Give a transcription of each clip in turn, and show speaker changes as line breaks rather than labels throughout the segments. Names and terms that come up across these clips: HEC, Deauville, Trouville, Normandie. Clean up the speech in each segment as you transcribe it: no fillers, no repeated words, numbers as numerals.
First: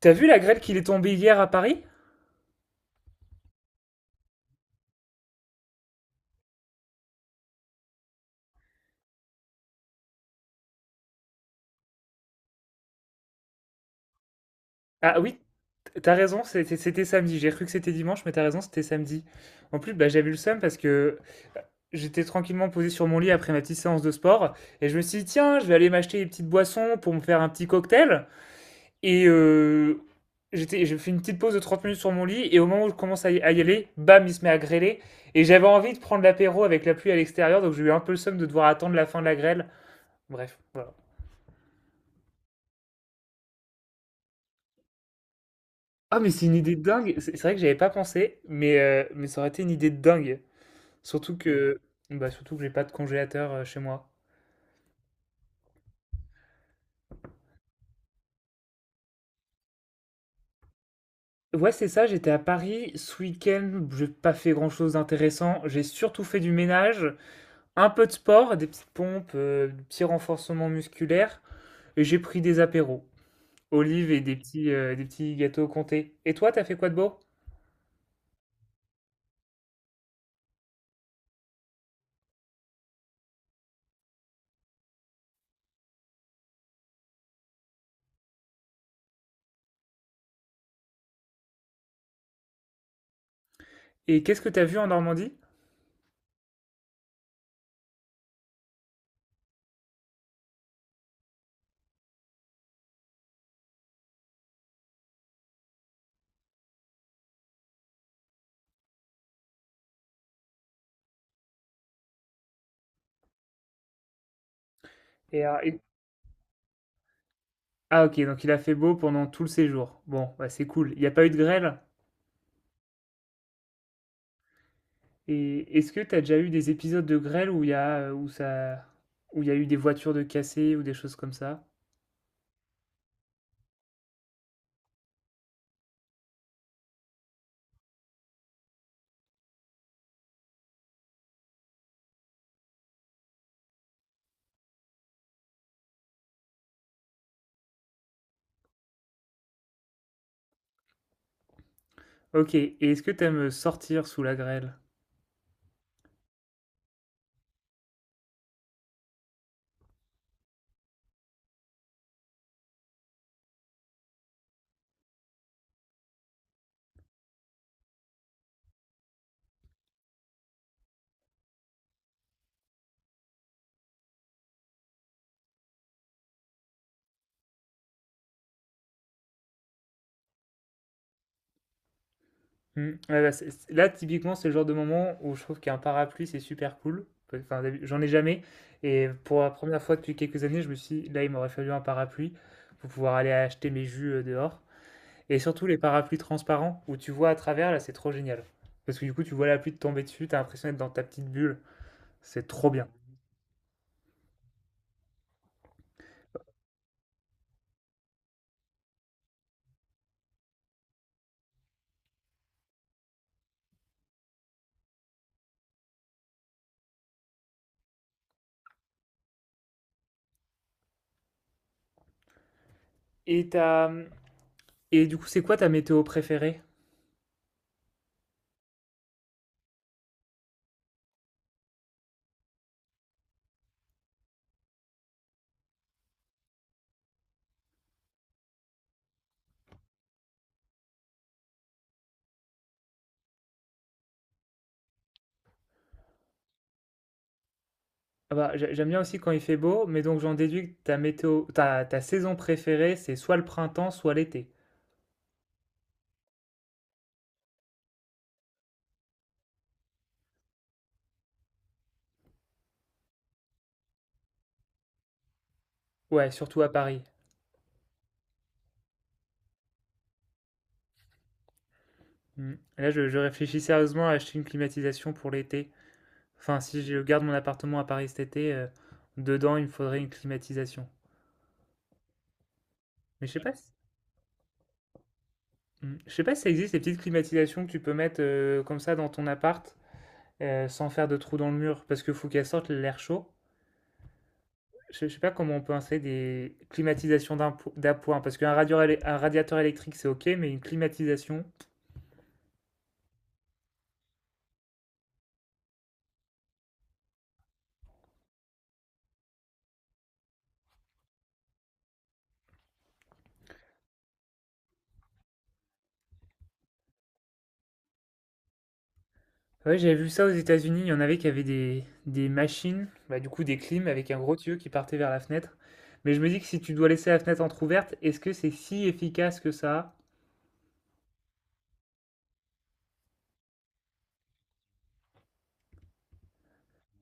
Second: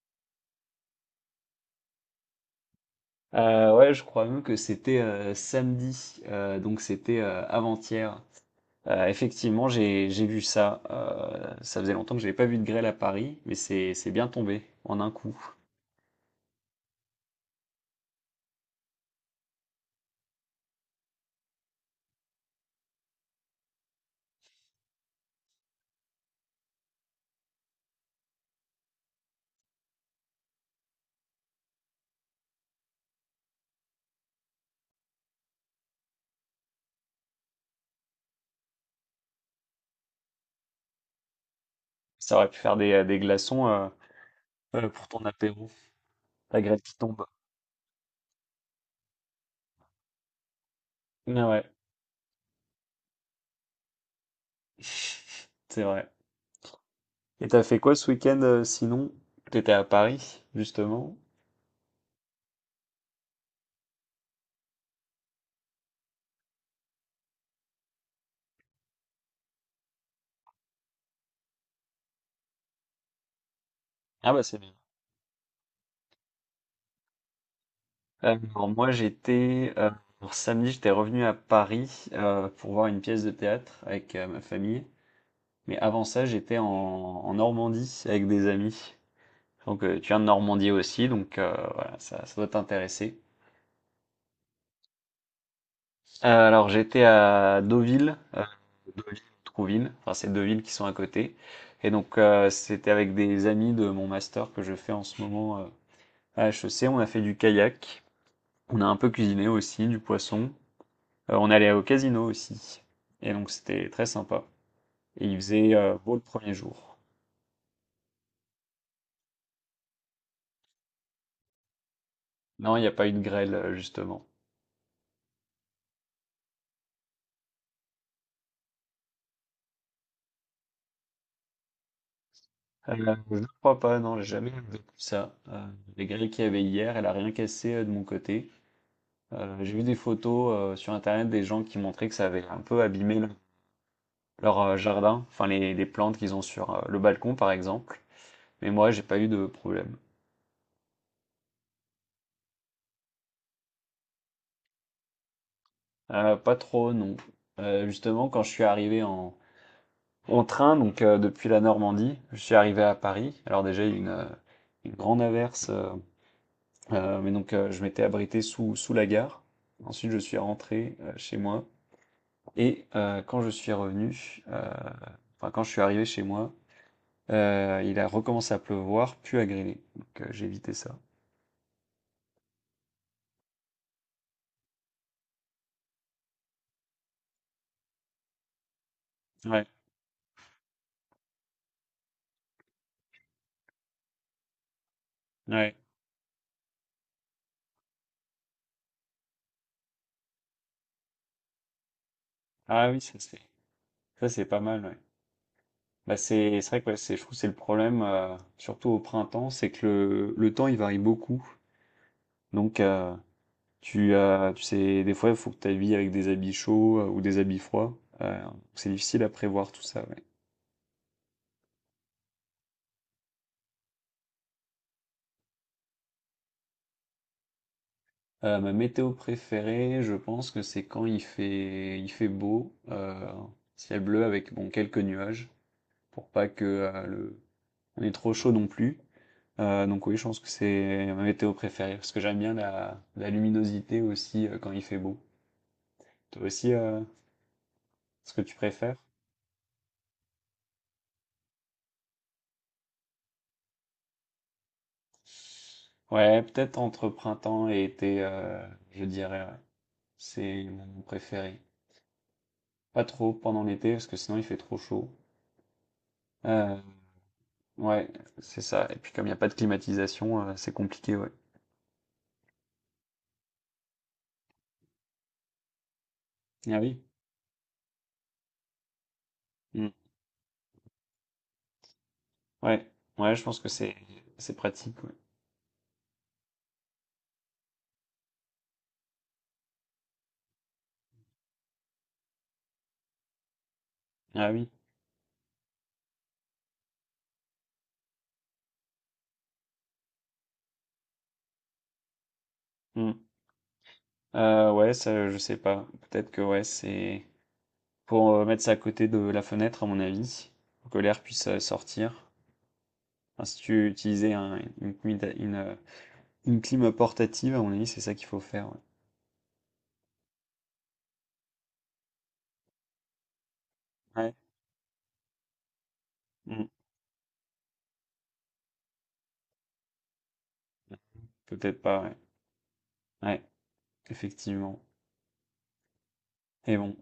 T'as vu la grêle qu'il est tombée hier à Paris?
Ouais, je crois même que c'était samedi, donc c'était avant-hier. Effectivement, j'ai vu ça. Ça faisait longtemps que j'avais pas vu de grêle à Paris, mais c'est bien tombé en un
Ah oui,
coup.
t'as raison, c'était samedi. J'ai cru que c'était dimanche, mais t'as raison, c'était samedi. En plus, bah, j'avais eu le seum parce que euh, j'étais tranquillement posé sur mon lit après ma petite séance de sport et je me suis dit, tiens, je vais aller m'acheter des petites boissons pour me faire un petit cocktail. Et euh, j'ai fait une petite pause de 30 minutes sur mon lit et au moment où je commence à y aller, bam, il se met à grêler. Et j'avais envie de prendre l'apéro avec la pluie à l'extérieur, donc j'ai eu un peu le seum de devoir attendre la fin de la grêle. Bref, voilà.
Ça aurait pu faire des glaçons, pour ton apéro.
Ah, mais c'est une
La
idée de
grêle qui
dingue!
tombe.
C'est vrai que j'avais pas pensé, mais ça aurait été une idée de dingue. Surtout
Ah ouais,
que bah, surtout que j'ai pas de congélateur, chez moi.
c'est vrai. Et t'as fait quoi ce week-end, sinon? T'étais à Paris, justement.
Ouais, c'est ça, j'étais à Paris ce week-end, j'ai pas fait grand-chose d'intéressant. J'ai surtout fait du ménage, un peu de sport, des petites pompes, des petits renforcements musculaires et j'ai pris des apéros, olives et
Ah bah c'est bien.
des petits gâteaux comté. Et toi, t'as fait quoi de beau?
Alors moi j'étais, samedi j'étais revenu à Paris pour voir une pièce de théâtre avec ma famille. Mais avant ça j'étais en Normandie avec des amis. Donc tu viens de Normandie aussi, donc voilà ça doit t'intéresser.
Et qu'est-ce que t'as vu en Normandie?
Alors j'étais à Deauville, Deauville, Trouville, enfin c'est deux villes qui sont à côté. Et donc, c'était avec des amis de mon master que je fais en ce moment, à HEC. On a fait du kayak, on a un peu cuisiné aussi du poisson. On allait au casino aussi. Et donc c'était très sympa. Et il
Et ah
faisait
et
beau le premier jour.
OK, donc il a fait beau pendant tout le séjour. Bon, bah, c'est cool. Il y a pas eu de grêle?
Non, il n'y a pas eu de grêle, justement.
Et est-ce que tu as déjà eu des épisodes de grêle où il y a, où il y a eu des voitures de cassées ou des choses comme ça?
Euh, je ne crois pas, non, j'ai jamais vu ça. Les grêles qu'il y avait hier, elle a rien cassé de mon côté. J'ai vu des photos sur Internet des gens qui montraient que ça avait un peu abîmé leur jardin, enfin les plantes qu'ils ont sur le balcon, par exemple. Mais moi, j'ai pas eu de problème.
Ok, et est-ce que tu aimes sortir sous la grêle?
Pas trop, non. Justement, quand je suis arrivé en train, donc, depuis la Normandie, je suis arrivé à Paris. Alors déjà, il y a eu une grande averse, mais donc je m'étais abrité sous la gare. Ensuite, je suis rentré chez moi. Et quand je suis revenu, enfin quand je suis arrivé chez moi, il a recommencé à pleuvoir, puis à grêler. Donc j'ai évité ça.
Hmm, ouais, bah, là, typiquement, c'est le genre de moment où je trouve qu'un parapluie, c'est super cool. Enfin, j'en ai jamais. Et pour la
Ouais,
première fois depuis quelques années, je me suis dit, là, il m'aurait fallu un parapluie pour pouvoir aller acheter mes jus dehors. Et surtout
ouais.
les parapluies transparents où tu vois à travers, là, c'est trop génial. Parce que du coup, tu vois la pluie te tomber dessus, t'as l'impression d'être dans ta petite bulle. C'est trop bien.
Ah oui, ça c'est pas mal, ouais. Bah c'est vrai que ouais, c'est je trouve que c'est le problème, surtout au printemps, c'est que le temps il varie beaucoup. Donc tu as, tu sais, des fois, il faut que tu habilles avec des habits chauds, ou des habits froids. C'est difficile à prévoir tout ça, ouais.
Et t'as, hum, Et du coup, c'est quoi ta météo préférée?
Ma météo préférée, je pense que c'est quand il fait beau, ciel bleu avec bon quelques nuages, pour pas que on ait trop chaud non plus. Donc oui, je pense que c'est ma météo préférée parce que j'aime bien la luminosité aussi, quand il fait beau. Toi aussi, ce
Ah
que
bah,
tu
j'aime
préfères?
bien aussi quand il fait beau, mais donc j'en déduis que ta ta saison préférée, c'est soit le printemps, soit l'été.
Ouais, peut-être entre printemps et été, je dirais. Ouais. C'est mon préféré. Pas trop pendant l'été parce que sinon il fait trop chaud.
Ouais, surtout à
Euh,
Paris.
ouais, c'est ça. Et puis comme il n'y a pas de climatisation, c'est compliqué, ouais.
Mm. Là, je réfléchis sérieusement à acheter une climatisation pour l'été. Enfin,
Ah
si je
oui.
garde mon appartement à Paris cet été, dedans, il me
Mm.
faudrait une climatisation.
Ouais,
Mais je
ouais,
sais
je
pas
pense que
si,
c'est pratique. Ouais.
Mm, je sais pas si ça existe, ces petites climatisations que tu peux mettre comme ça dans ton appart, sans faire de trou dans le mur, parce qu'il faut qu'elles sortent l'air chaud.
Ah oui.
Je sais pas comment on peut installer des climatisations d'appoint, parce un radiateur électrique c'est ok, mais une climatisation.
Mm. Ouais, ça, je sais pas. Peut-être que ouais, c'est pour, mettre ça à côté de la fenêtre à mon avis, pour que l'air puisse sortir. Enfin, si tu utilisais une clim portative, à mon avis, c'est ça qu'il faut faire. Ouais.
Ouais, j'avais vu ça aux États-Unis, il y en avait qui avaient des machines, bah, du coup des clims avec un
Ouais.
gros tuyau qui partait vers la fenêtre. Mais je me dis que si
Mm.
tu dois laisser la fenêtre entrouverte, est-ce que c'est si efficace que ça?
Peut-être pas. Ouais. Ouais. Effectivement. Et bon.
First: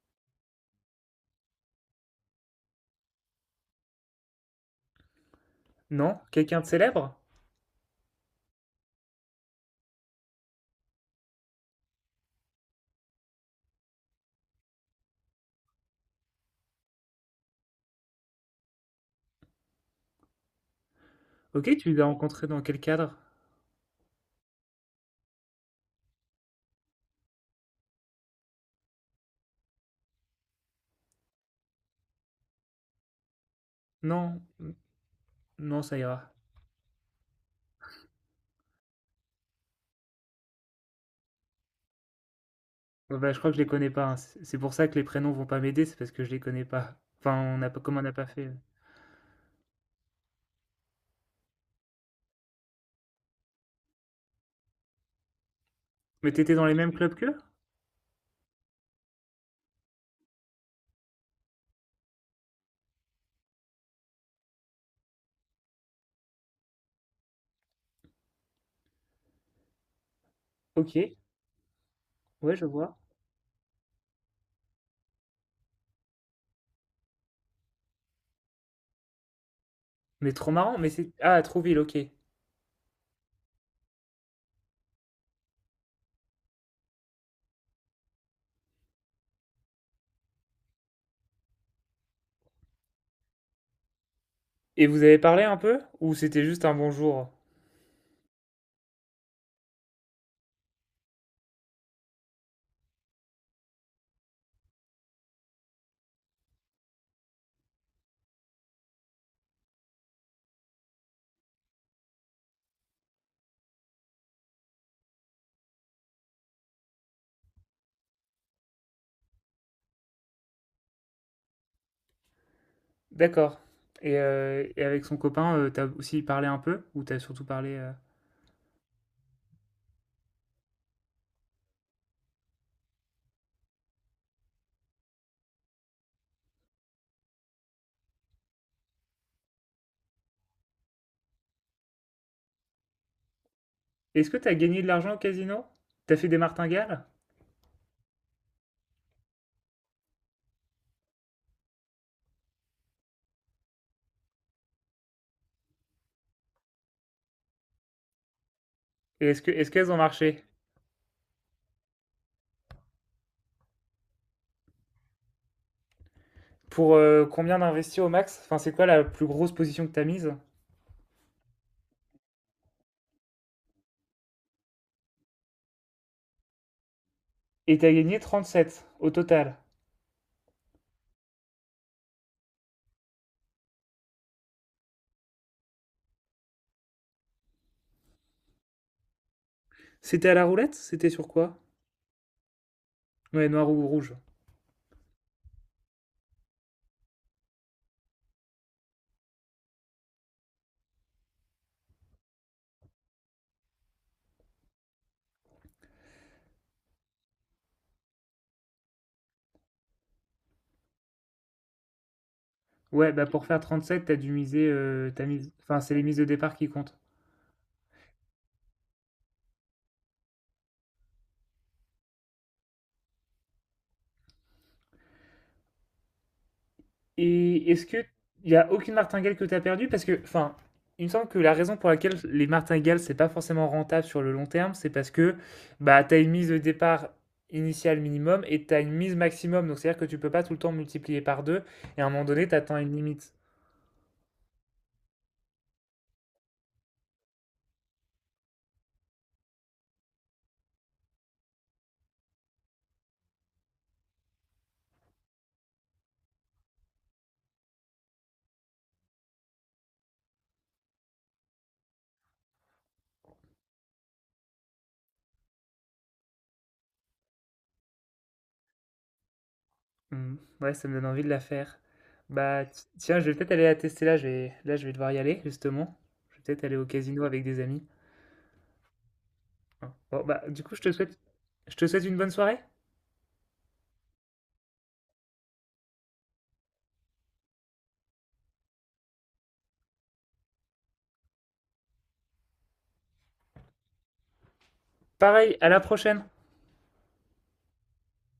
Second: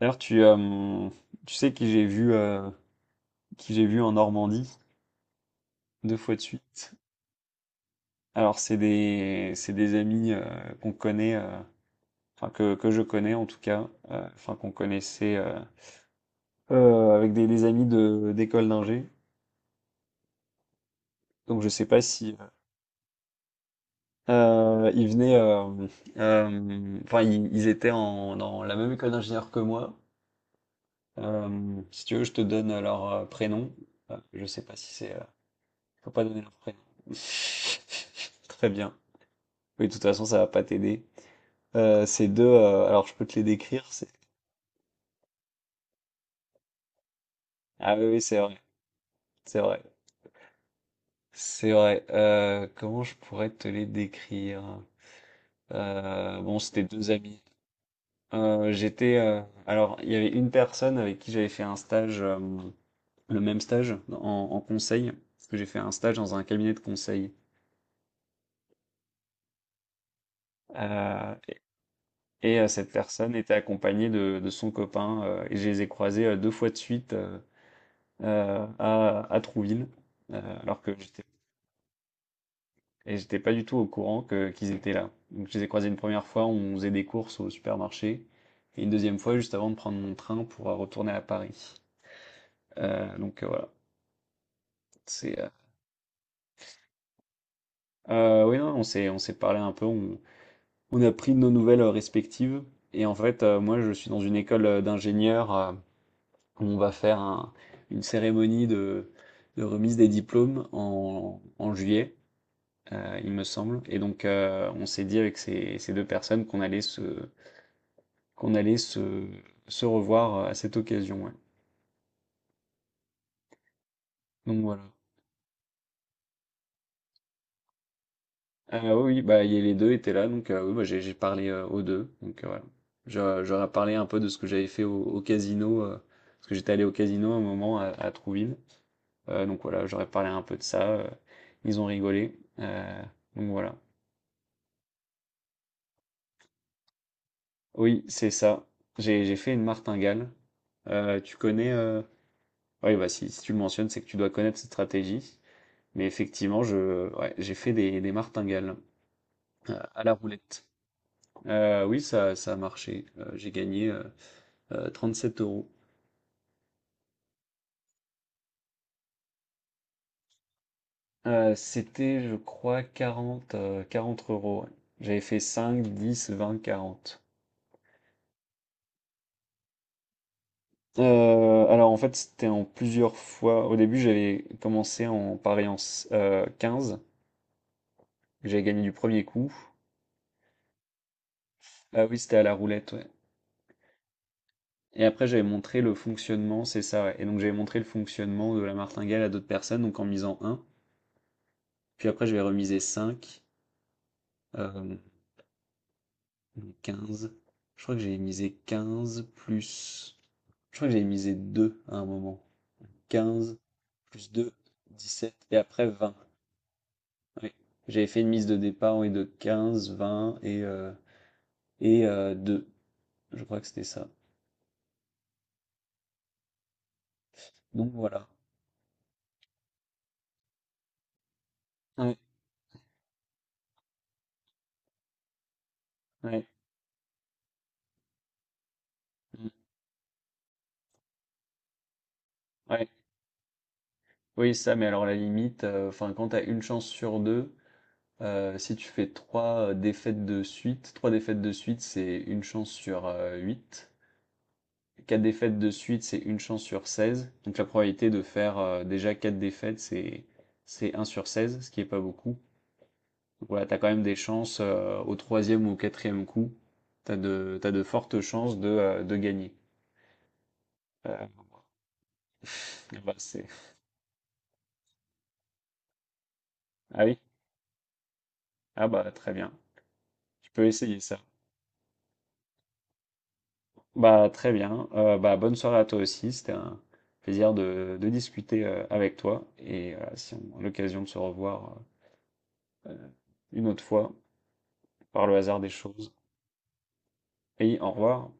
D'ailleurs, tu sais qui j'ai vu, en Normandie deux
Non?
fois de
Quelqu'un de
suite.
célèbre?
Alors, c'est des amis, qu'on connaît, enfin que je connais en tout cas, enfin qu'on connaissait, avec des amis de d'école d'ingé. Donc, je
Ok,
sais
tu
pas
l'as
si,
rencontré dans quel cadre?
ils venaient, enfin ils étaient dans la même école d'ingénieur que moi. Si tu veux, je te donne leur prénom.
Non,
Je sais pas si c'est,
non, ça
faut pas
ira.
donner leur prénom. Très bien. Oui, de toute façon, ça va pas t'aider. Ces deux, alors je
Ouais,
peux
bah,
te
je
les
crois que je les
décrire.
connais pas, hein. C'est pour ça que les prénoms vont pas m'aider, c'est parce que je les connais pas. Enfin, on n'a pas,
Ah
comme on
oui,
n'a
oui,
pas
c'est
fait.
vrai, c'est vrai, c'est vrai. Comment je pourrais te les décrire?
Mais t'étais
Bon,
dans les
c'était
mêmes
deux
clubs que
amis. Euh, j'étais, euh, alors il y avait une personne avec qui j'avais fait un stage, le même stage en conseil, parce que j'ai fait un stage dans un cabinet de conseil.
Ok,
Euh,
ouais,
et
je
euh, cette
vois.
personne était accompagnée de son copain, et je les ai croisés deux fois de suite, à Trouville,
Mais trop marrant,
alors
mais
que
c'est... Ah, à Trouville, ok.
j'étais pas du tout au courant que qu'ils étaient là. Donc je les ai croisés une première fois, on faisait des courses au supermarché, et une deuxième fois juste avant de prendre mon train pour retourner à Paris. Donc, voilà,
Et vous avez
c'est,
parlé un peu? Ou c'était juste un bonjour?
oui non, on s'est parlé un peu, on a pris nos nouvelles respectives, et en fait, moi je suis dans une école, d'ingénieurs, où on va faire une cérémonie de remise des diplômes en juillet. Il me semble, et donc on s'est dit avec ces 2 personnes qu'on allait se revoir, à cette occasion, ouais.
D'accord.
Donc voilà.
Et avec son copain, t'as aussi parlé un peu? Ou t'as surtout parlé...
Oui, oui, bah, il y les 2 étaient là, donc oui, bah, j'ai parlé, aux deux, donc voilà. Je parlé un peu de ce que j'avais fait au casino, parce que j'étais allé au casino un moment à Trouville, donc voilà, j'aurais parlé un peu de ça, ils ont rigolé, donc voilà.
Est-ce que t'as gagné de l'argent au casino? T'as fait des martingales?
Oui, c'est ça. J'ai fait une martingale. Tu connais? Oui, bah, si tu le mentionnes, c'est que tu dois connaître cette stratégie. Mais effectivement, je, ouais, j'ai fait des martingales
Et est-ce que, est-ce qu'elles ont
à la
marché?
roulette. Oui, ça a marché. J'ai gagné 37 euros.
Pour combien d'investir au max? Enfin, c'est quoi la plus grosse position que t'as mise?
C'était, je crois, 40, 40 euros. Ouais. J'avais fait 5, 10, 20, 40.
Et t'as gagné 37 au total.
Alors en fait, c'était en plusieurs fois. Au début, j'avais commencé en pariant 15, que j'avais gagné du premier coup.
C'était à la roulette? C'était sur quoi?
Ah oui, c'était à la roulette, ouais.
Ouais, noir ou rouge.
Et après, j'avais montré le fonctionnement, c'est ça, ouais. Et donc, j'avais montré le fonctionnement de la martingale à d'autres personnes, donc en misant un. Puis après, j'avais remisé cinq, euh, 15. Je crois que j'avais misé 15 plus. Je crois que j'avais misé 2 à un moment.
Ouais, bah pour
Quinze
faire 37,
plus deux, dix
t'as
sept
mis...
Et
Enfin,
après,
c'est les
20.
mises de départ qui comptent.
Ouais. J'avais fait une mise de départ, oui, de 15, 20 et 2. Je crois que c'était ça.
Et est-ce
Donc,
que
voilà.
Il y a aucune martingale que tu as perdue? Parce que, enfin, il me semble que la raison pour laquelle
Ouais,
les martingales, c'est pas forcément rentable sur le long terme, c'est parce que bah, tu as une
ouais,
mise de départ initiale minimum et tu as une mise
mm,
maximum. Donc, c'est-à-dire que tu peux pas tout le temps multiplier par deux. Et à un moment donné, tu atteins
ouais.
une limite.
Oui, ça, mais alors la limite, enfin, quand t'as une chance sur deux. Si tu fais 3 défaites de suite, 3 défaites de suite, c'est une chance sur, 8. 4 défaites de suite, c'est une chance sur 16. Donc la probabilité de faire, déjà 4 défaites, c'est un sur 16, ce qui est pas beaucoup. Donc voilà, t'as quand même des chances, au troisième ou au quatrième coup. T'as de fortes chances de gagner.
Hmm, ouais, ça me donne envie de la
Heu,
faire. Bah,
bah,
tiens, je vais
c'est
peut-être aller la tester là. Je vais devoir y aller, justement. Je vais peut-être aller au
ah oui?
casino avec des amis.
Ah bah, très bien.
Hein. Bon, bah,
Tu
du
peux
coup,
essayer ça.
je te souhaite une bonne soirée.
Bah, très bien. Bah, bonne soirée à toi aussi. C'était un plaisir de discuter avec toi. Et si on a l'occasion de se revoir euh, une autre fois, par le
Pareil,
hasard
à
des
la
choses.
prochaine.
Et au revoir.